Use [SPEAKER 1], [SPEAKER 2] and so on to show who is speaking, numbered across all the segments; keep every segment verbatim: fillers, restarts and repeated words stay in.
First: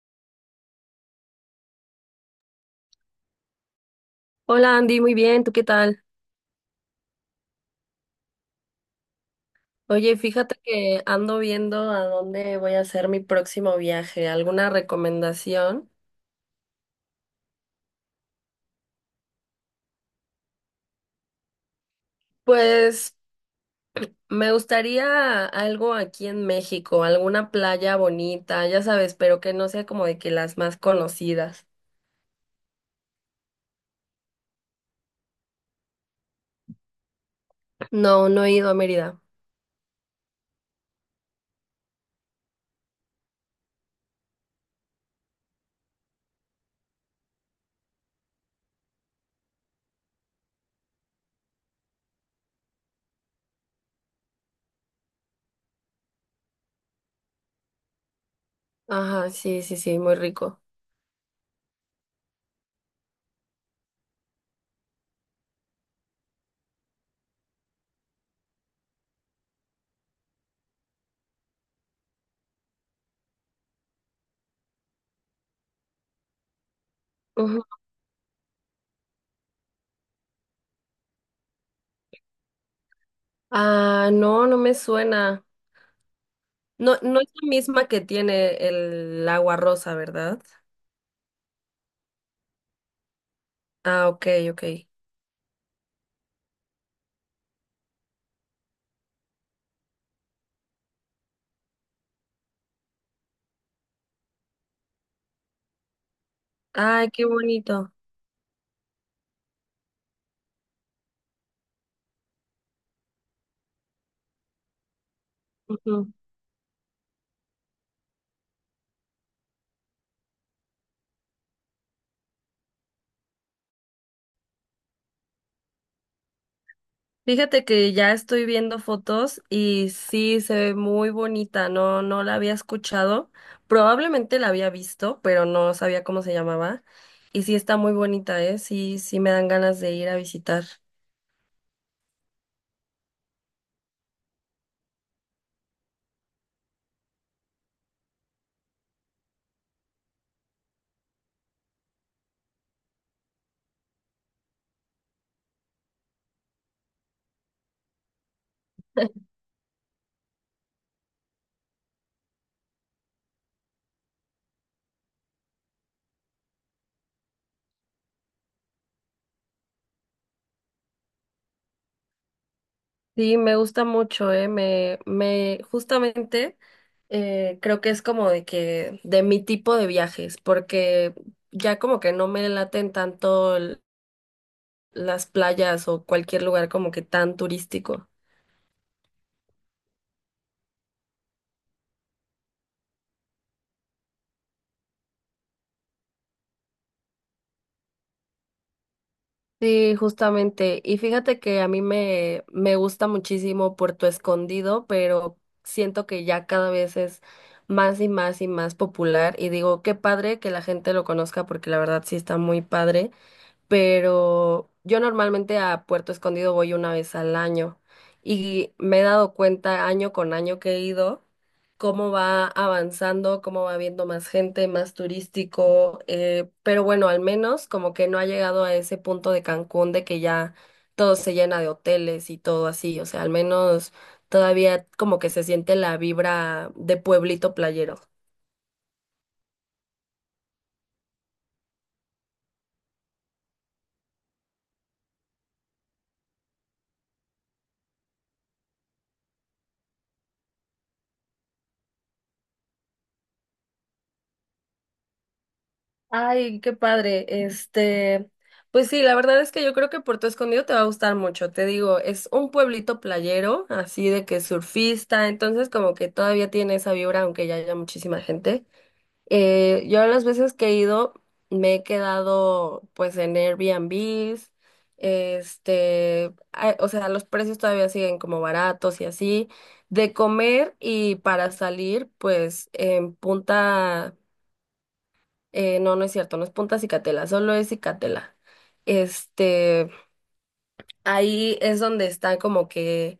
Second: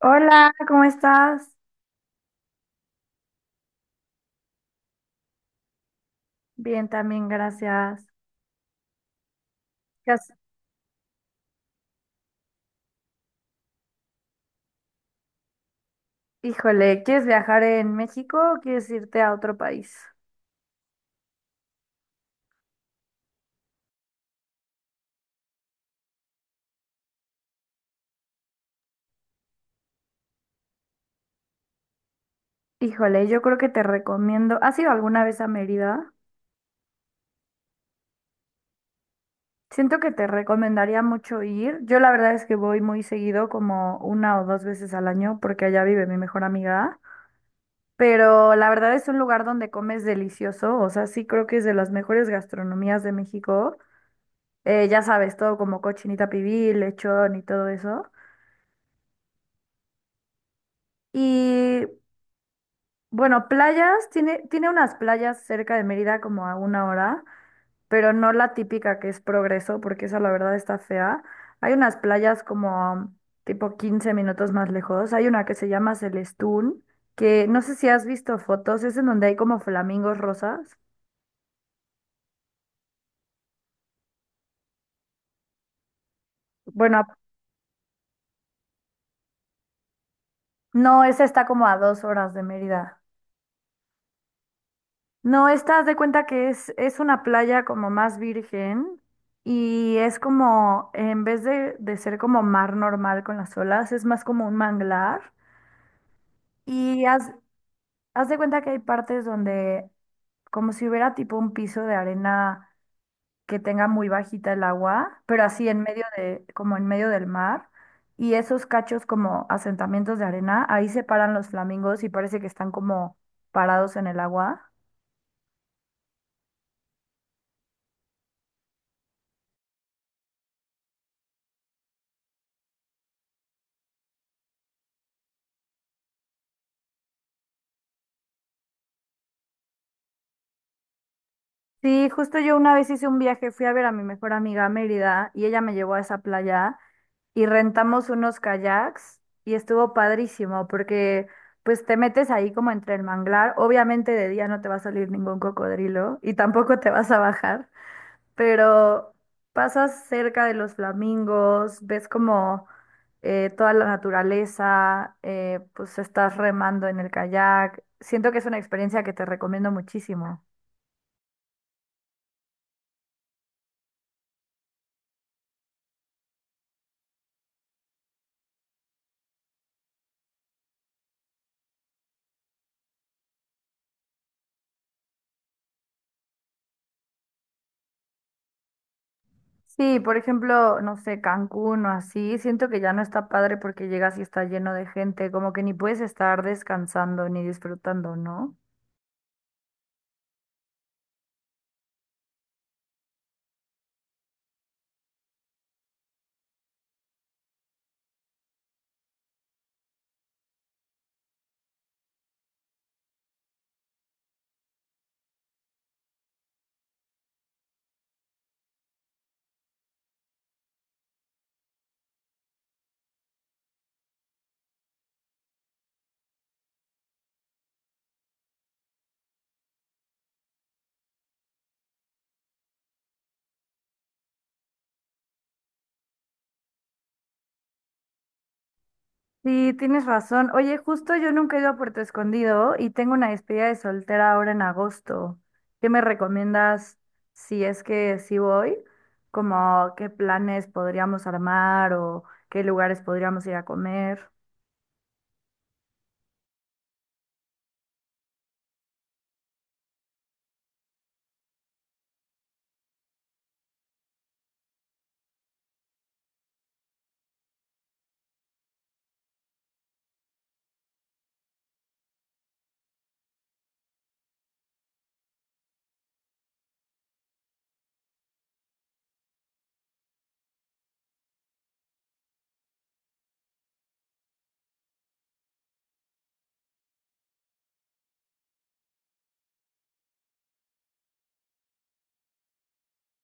[SPEAKER 1] Hola, ¿cómo estás?
[SPEAKER 2] Hola Andy, muy bien, ¿tú qué tal?
[SPEAKER 1] Bien, también, gracias. ¿Qué
[SPEAKER 2] Oye,
[SPEAKER 1] has-
[SPEAKER 2] fíjate que ando viendo a dónde voy a hacer mi próximo viaje. ¿Alguna recomendación?
[SPEAKER 1] Híjole, ¿quieres viajar en México o quieres irte a otro país?
[SPEAKER 2] Pues me gustaría algo aquí en México, alguna playa bonita, ya sabes, pero que no sea como de que las más conocidas.
[SPEAKER 1] Híjole, yo creo que te recomiendo. ¿Has ido alguna vez a Mérida?
[SPEAKER 2] No, no he ido a Mérida.
[SPEAKER 1] Siento que te recomendaría mucho ir. Yo la verdad es que voy muy seguido, como una o dos veces al año, porque allá vive mi mejor amiga. Pero la verdad es un lugar donde comes delicioso. O sea, sí creo que es de las mejores gastronomías de México. Eh, ya sabes, todo como cochinita pibil, lechón y todo eso.
[SPEAKER 2] Ajá, sí, sí, sí, muy rico.
[SPEAKER 1] Y bueno, playas, tiene, tiene unas playas cerca de Mérida como a una hora, pero no la típica que es Progreso, porque esa la verdad está fea. Hay unas playas como um, tipo quince minutos más lejos. Hay una que se llama Celestún, que no
[SPEAKER 2] Ujú.
[SPEAKER 1] sé si has visto fotos, es en donde hay como flamingos rosas.
[SPEAKER 2] Ah, no, no me suena. No,
[SPEAKER 1] Bueno,
[SPEAKER 2] no es la misma que tiene el agua rosa, ¿verdad?
[SPEAKER 1] no, esa está como a dos horas de Mérida.
[SPEAKER 2] Ah, ok, ok.
[SPEAKER 1] No, estás de cuenta que es, es una playa como más virgen y es como, en vez de, de ser como mar normal con las olas, es más como un manglar. Y
[SPEAKER 2] Ay, qué
[SPEAKER 1] haz,
[SPEAKER 2] bonito.
[SPEAKER 1] haz de cuenta que hay partes donde, como si hubiera tipo un piso de arena que tenga muy bajita el agua, pero así en medio de, como en medio del mar. Y esos cachos como asentamientos de arena, ahí se paran los flamingos y parece que están como parados en el agua.
[SPEAKER 2] Fíjate que ya estoy viendo fotos y sí se ve muy bonita, no, no la había escuchado, probablemente la había visto, pero no sabía cómo se llamaba. Y sí está muy bonita, ¿eh? Sí, sí me dan ganas de ir a visitar.
[SPEAKER 1] Sí, justo yo una vez hice un viaje, fui a ver a mi mejor amiga a Mérida y ella me llevó a esa playa y rentamos unos kayaks y estuvo padrísimo porque pues te metes ahí como entre el manglar, obviamente de día no te va a salir ningún cocodrilo y tampoco te vas a bajar, pero pasas cerca de los flamingos, ves como eh, toda la naturaleza, eh, pues estás remando en el kayak, siento que es una experiencia que te recomiendo muchísimo.
[SPEAKER 2] Sí, me gusta mucho, ¿eh? Me, me, justamente eh, creo que es como de que, de mi tipo de viajes, porque ya como que no me laten tanto l- las playas o cualquier lugar como que tan turístico.
[SPEAKER 1] Sí, por ejemplo, no sé, Cancún o así, siento que ya no está padre porque llegas y está lleno de gente, como que ni puedes estar descansando ni disfrutando, ¿no?
[SPEAKER 2] Sí, justamente. Y fíjate que a mí me, me gusta muchísimo Puerto Escondido, pero siento que ya cada vez es más y más y más popular. Y digo, qué padre que la gente lo conozca porque la verdad sí está muy padre. Pero yo normalmente a Puerto Escondido voy una vez al año y me he dado cuenta año con año que he ido cómo va avanzando, cómo va viendo más gente, más turístico, eh, pero bueno, al menos como que no ha llegado a ese punto de Cancún de que ya todo se llena de hoteles y todo así, o sea, al menos todavía como que se siente la vibra de pueblito playero.
[SPEAKER 1] Sí, tienes razón. Oye, justo yo nunca he ido a Puerto Escondido y tengo una despedida de soltera ahora en agosto. ¿Qué me recomiendas si es que sí voy? Como qué planes podríamos armar o qué lugares podríamos ir a comer.
[SPEAKER 2] Ay, qué padre. Este, pues sí, la verdad es que yo creo que Puerto Escondido te va a gustar mucho. Te digo, es un pueblito playero, así de que surfista, entonces como que todavía tiene esa vibra, aunque ya haya muchísima gente. Eh, yo las veces que he ido me he quedado pues en Airbnbs, este, ah, o sea, los precios todavía siguen como baratos y así. De comer y para salir, pues en Punta, eh, no, no es cierto, no es Punta Cicatela, solo es Cicatela. Este, ahí es donde están como que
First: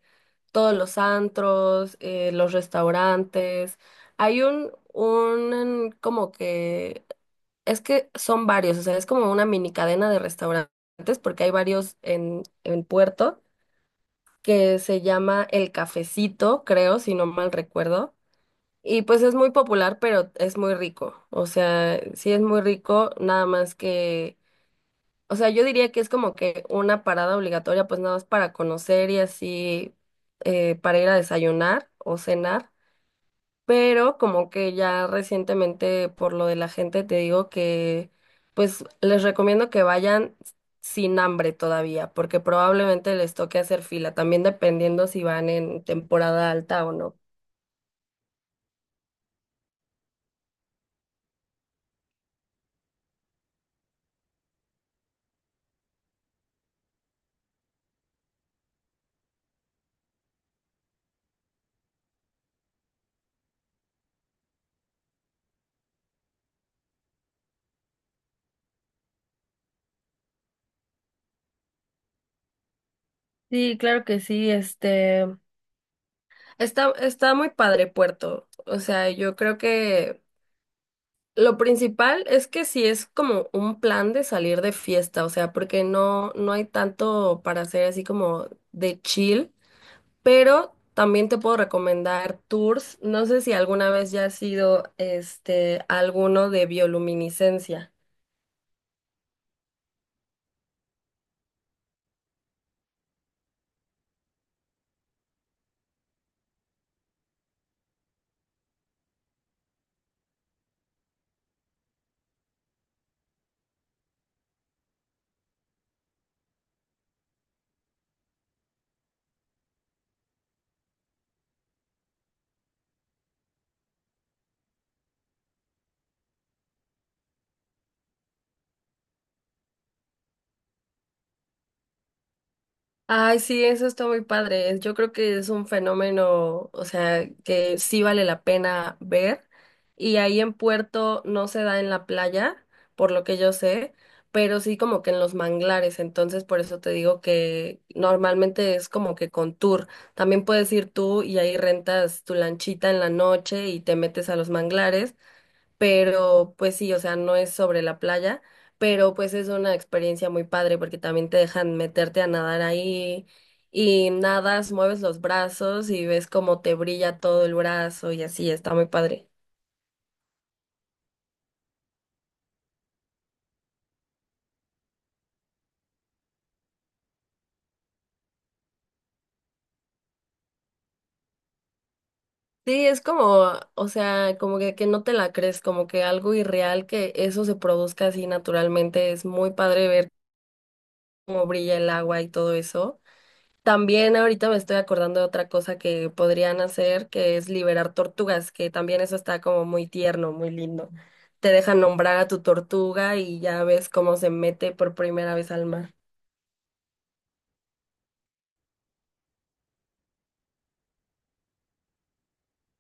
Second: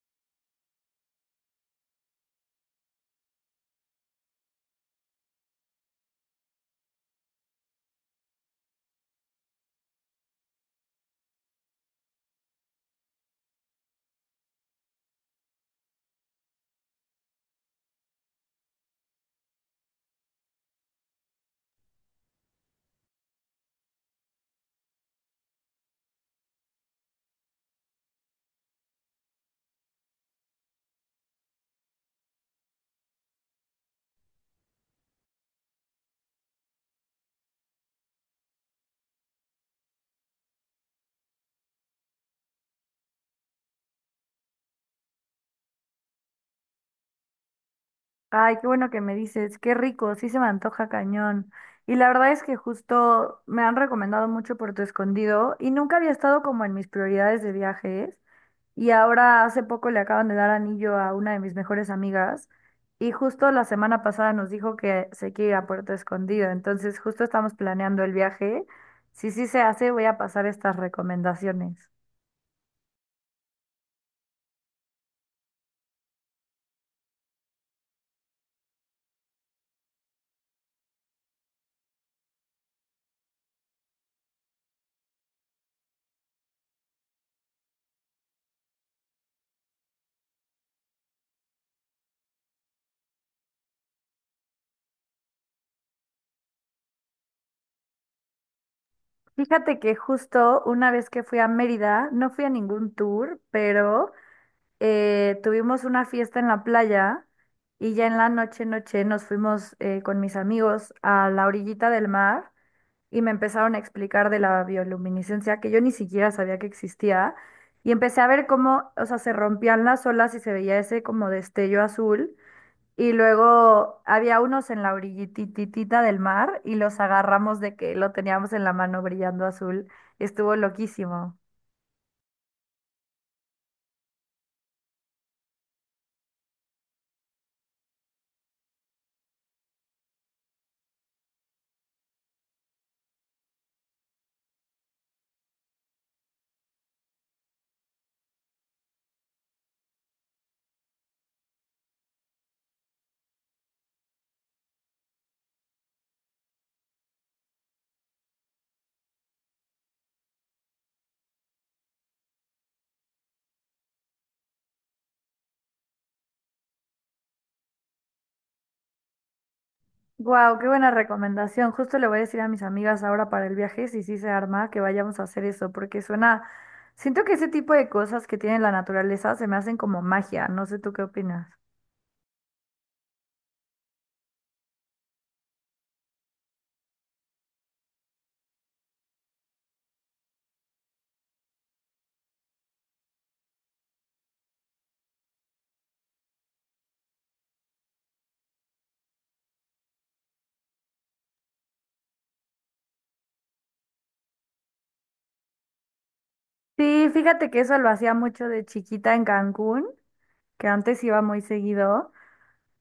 [SPEAKER 2] todos los antros, eh, los restaurantes. Hay un, un como que es que son varios, o sea, es como una mini cadena de restaurantes, porque hay varios en, en Puerto, que se llama El Cafecito, creo, si no mal recuerdo. Y pues es muy popular, pero es muy rico. O sea, sí es muy rico, nada más que, o sea, yo diría que es como que una parada obligatoria, pues nada más para conocer y así, eh, para ir a desayunar o cenar pero como que ya recientemente por lo de la gente te digo que pues les recomiendo que vayan sin hambre todavía, porque probablemente les toque hacer fila, también dependiendo si van en temporada alta o no.
[SPEAKER 1] Ay, qué bueno que me dices, qué rico, sí se me antoja cañón. Y la verdad es que justo me han recomendado mucho Puerto Escondido y nunca había estado como en mis prioridades de viajes. Y ahora hace poco le acaban de dar anillo a una de mis mejores amigas y justo la semana pasada nos dijo que se quiere ir a Puerto Escondido. Entonces justo estamos planeando el viaje. Si sí se hace, voy a pasar estas recomendaciones.
[SPEAKER 2] Sí, claro que sí, este está, está muy padre Puerto. O sea, yo creo que lo principal es que si es como un plan de salir de fiesta, o sea, porque no, no hay tanto para hacer así como de chill. Pero también te puedo recomendar tours. No sé si alguna vez ya has sido este, alguno de bioluminiscencia.
[SPEAKER 1] Fíjate que justo una vez que fui a Mérida, no fui a ningún tour, pero... eh, tuvimos una fiesta en la playa y ya en la noche, noche nos fuimos eh, con mis amigos a la orillita del mar y me empezaron a explicar de la bioluminiscencia que yo ni siquiera sabía que existía y empecé a ver cómo, o sea, se rompían las olas y se veía ese como destello azul y luego había unos en la orillititita del mar y los agarramos de que lo teníamos en la mano brillando azul. Estuvo loquísimo.
[SPEAKER 2] Ay, sí, eso está muy padre. Es- Yo creo que es un fenómeno, o sea, que sí vale la pena ver. Y ahí en Puerto no se da en la playa, por lo que yo sé, pero sí como que en los manglares. Entonces, por eso te digo que normalmente es como que con tour. También puedes ir tú y ahí rentas tu lanchita en la noche y te metes a los manglares pero pues sí, o sea, no es sobre la playa, pero pues es una experiencia muy padre porque también te dejan meterte a nadar ahí y nadas, mueves los brazos y ves cómo te brilla todo el brazo y así, está muy padre.
[SPEAKER 1] Wow, qué buena recomendación. Justo le voy a decir a mis amigas ahora para el viaje, si sí se arma, que vayamos a hacer eso, porque suena, siento que ese tipo de cosas que tiene la naturaleza se me hacen como magia. No sé tú qué opinas.
[SPEAKER 2] Sí, es como, o sea, como que, que no te la crees, como que algo irreal que eso se produzca así naturalmente, es muy padre ver cómo brilla el agua y todo eso. También ahorita me estoy acordando de otra cosa que podrían hacer, que es liberar tortugas, que también eso está como muy tierno, muy lindo. Te dejan nombrar a tu tortuga y ya ves cómo se mete por primera vez al mar.
[SPEAKER 1] Sí, fíjate que eso lo hacía mucho de chiquita en Cancún, que antes iba muy seguido.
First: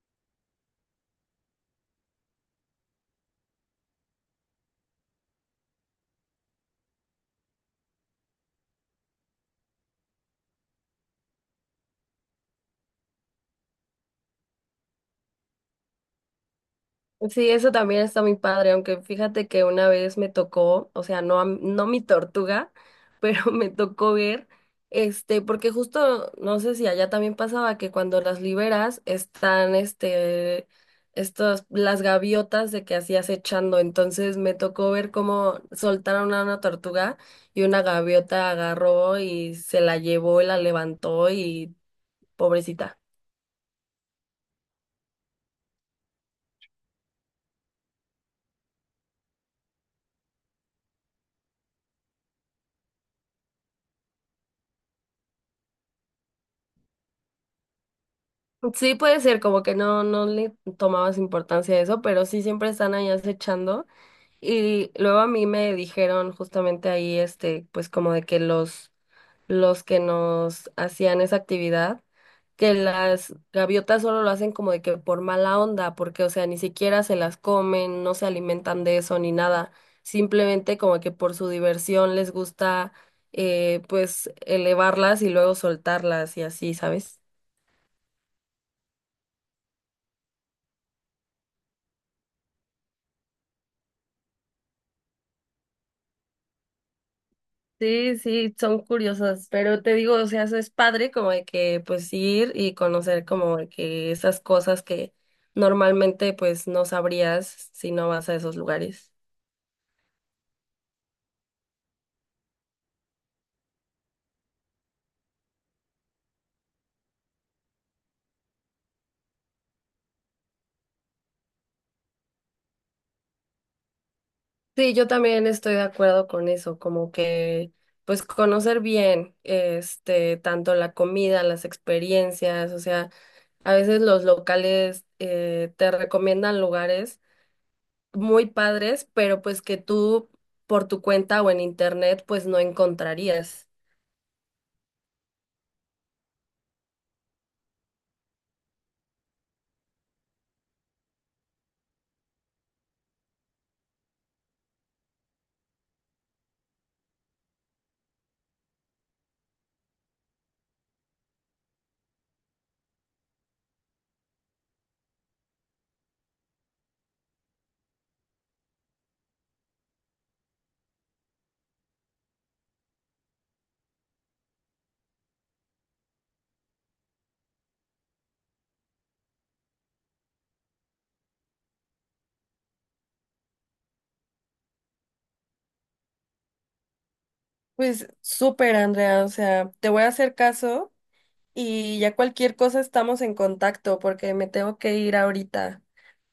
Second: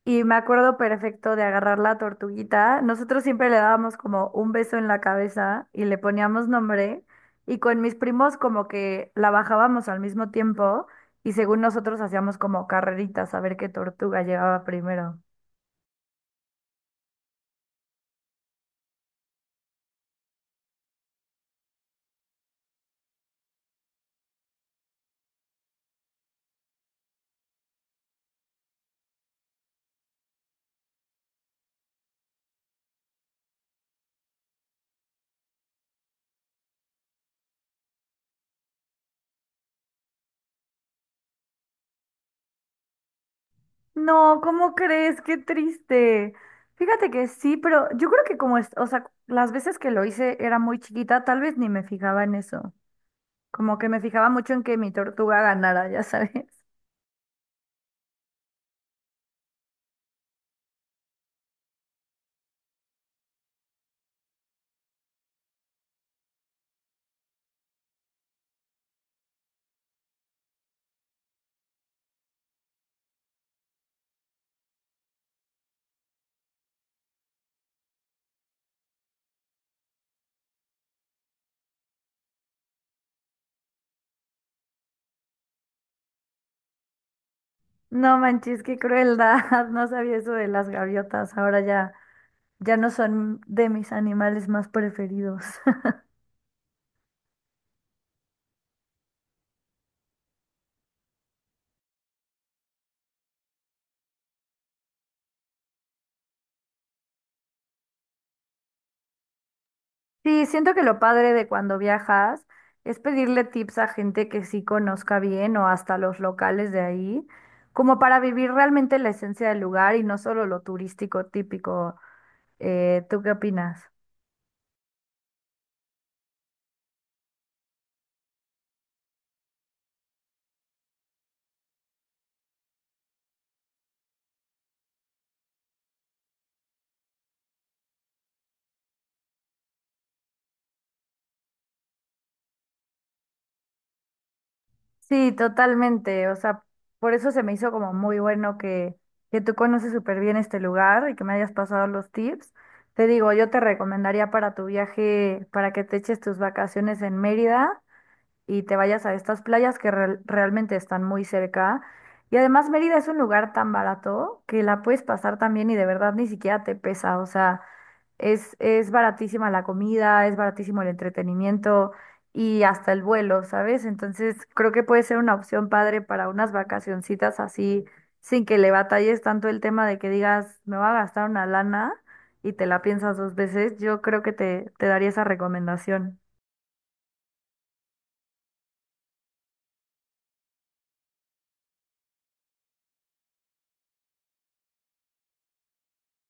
[SPEAKER 1] Y me acuerdo perfecto de agarrar la tortuguita. Nosotros siempre le dábamos como un beso en la cabeza y le poníamos nombre. Y con mis primos como que la bajábamos al mismo tiempo y según nosotros hacíamos como carreritas a ver qué tortuga llegaba primero.
[SPEAKER 2] Sí, eso también está muy padre, aunque fíjate que una vez me tocó, o sea, no, a m- no mi tortuga, pero me tocó ver, este, porque justo, no sé si allá también pasaba que cuando las liberas están, este, estos las gaviotas de que hacías echando, entonces me tocó ver cómo soltaron a una tortuga y una gaviota agarró y se la llevó y la levantó y pobrecita.
[SPEAKER 1] No, ¿cómo crees? Qué triste. Fíjate que sí, pero yo creo que como es, o sea, las veces que lo hice era muy chiquita, tal vez ni me fijaba en eso. Como que me fijaba mucho en que mi tortuga ganara, ya sabes.
[SPEAKER 2] Sí, puede ser, como que no, no le tomabas importancia a eso, pero sí siempre están ahí acechando. Y luego a mí me dijeron justamente ahí, este, pues como de que los, los que nos hacían esa actividad, que las gaviotas solo lo hacen como de que por mala onda, porque, o sea, ni siquiera se las comen, no se alimentan de eso ni nada. Simplemente como que por su diversión les gusta, eh, pues elevarlas y luego soltarlas y así, ¿sabes?
[SPEAKER 1] No manches, qué crueldad. No sabía eso de las gaviotas. Ahora ya, ya no son de mis animales más preferidos.
[SPEAKER 2] Sí, sí, son curiosas, pero te digo, o sea, eso es padre como de que pues ir y conocer como de que esas cosas que normalmente pues no sabrías si no vas a esos lugares.
[SPEAKER 1] Sí, siento que lo padre de cuando viajas es pedirle tips a gente que sí conozca bien o hasta los locales de ahí, como para vivir realmente la esencia del lugar y no solo lo turístico típico. Eh, ¿tú qué opinas?
[SPEAKER 2] Sí, yo también estoy de acuerdo con eso, como que pues conocer bien, este, tanto la comida, las experiencias, o sea, a veces los locales eh, te recomiendan lugares muy padres, pero pues que tú por tu cuenta o en internet pues no encontrarías.
[SPEAKER 1] Sí, totalmente. O sea, por eso se me hizo como muy bueno que, que tú conoces súper bien este lugar y que me hayas pasado los tips. Te digo, yo te recomendaría para tu viaje, para que te eches tus vacaciones en Mérida y te vayas a estas playas que real- realmente están muy cerca. Y además Mérida es un lugar tan barato que la puedes pasar también y de verdad ni siquiera te pesa. O sea, es, es baratísima la comida, es baratísimo el entretenimiento y hasta el vuelo, ¿sabes? Entonces creo que puede ser una opción padre para unas vacacioncitas así, sin que le batalles tanto el tema de que digas, me va a gastar una lana y te la piensas dos veces. Yo creo que te, te daría esa recomendación.
[SPEAKER 2] Pues súper, Andrea, o sea, te voy a hacer caso y ya cualquier cosa estamos en contacto porque me tengo que ir ahorita.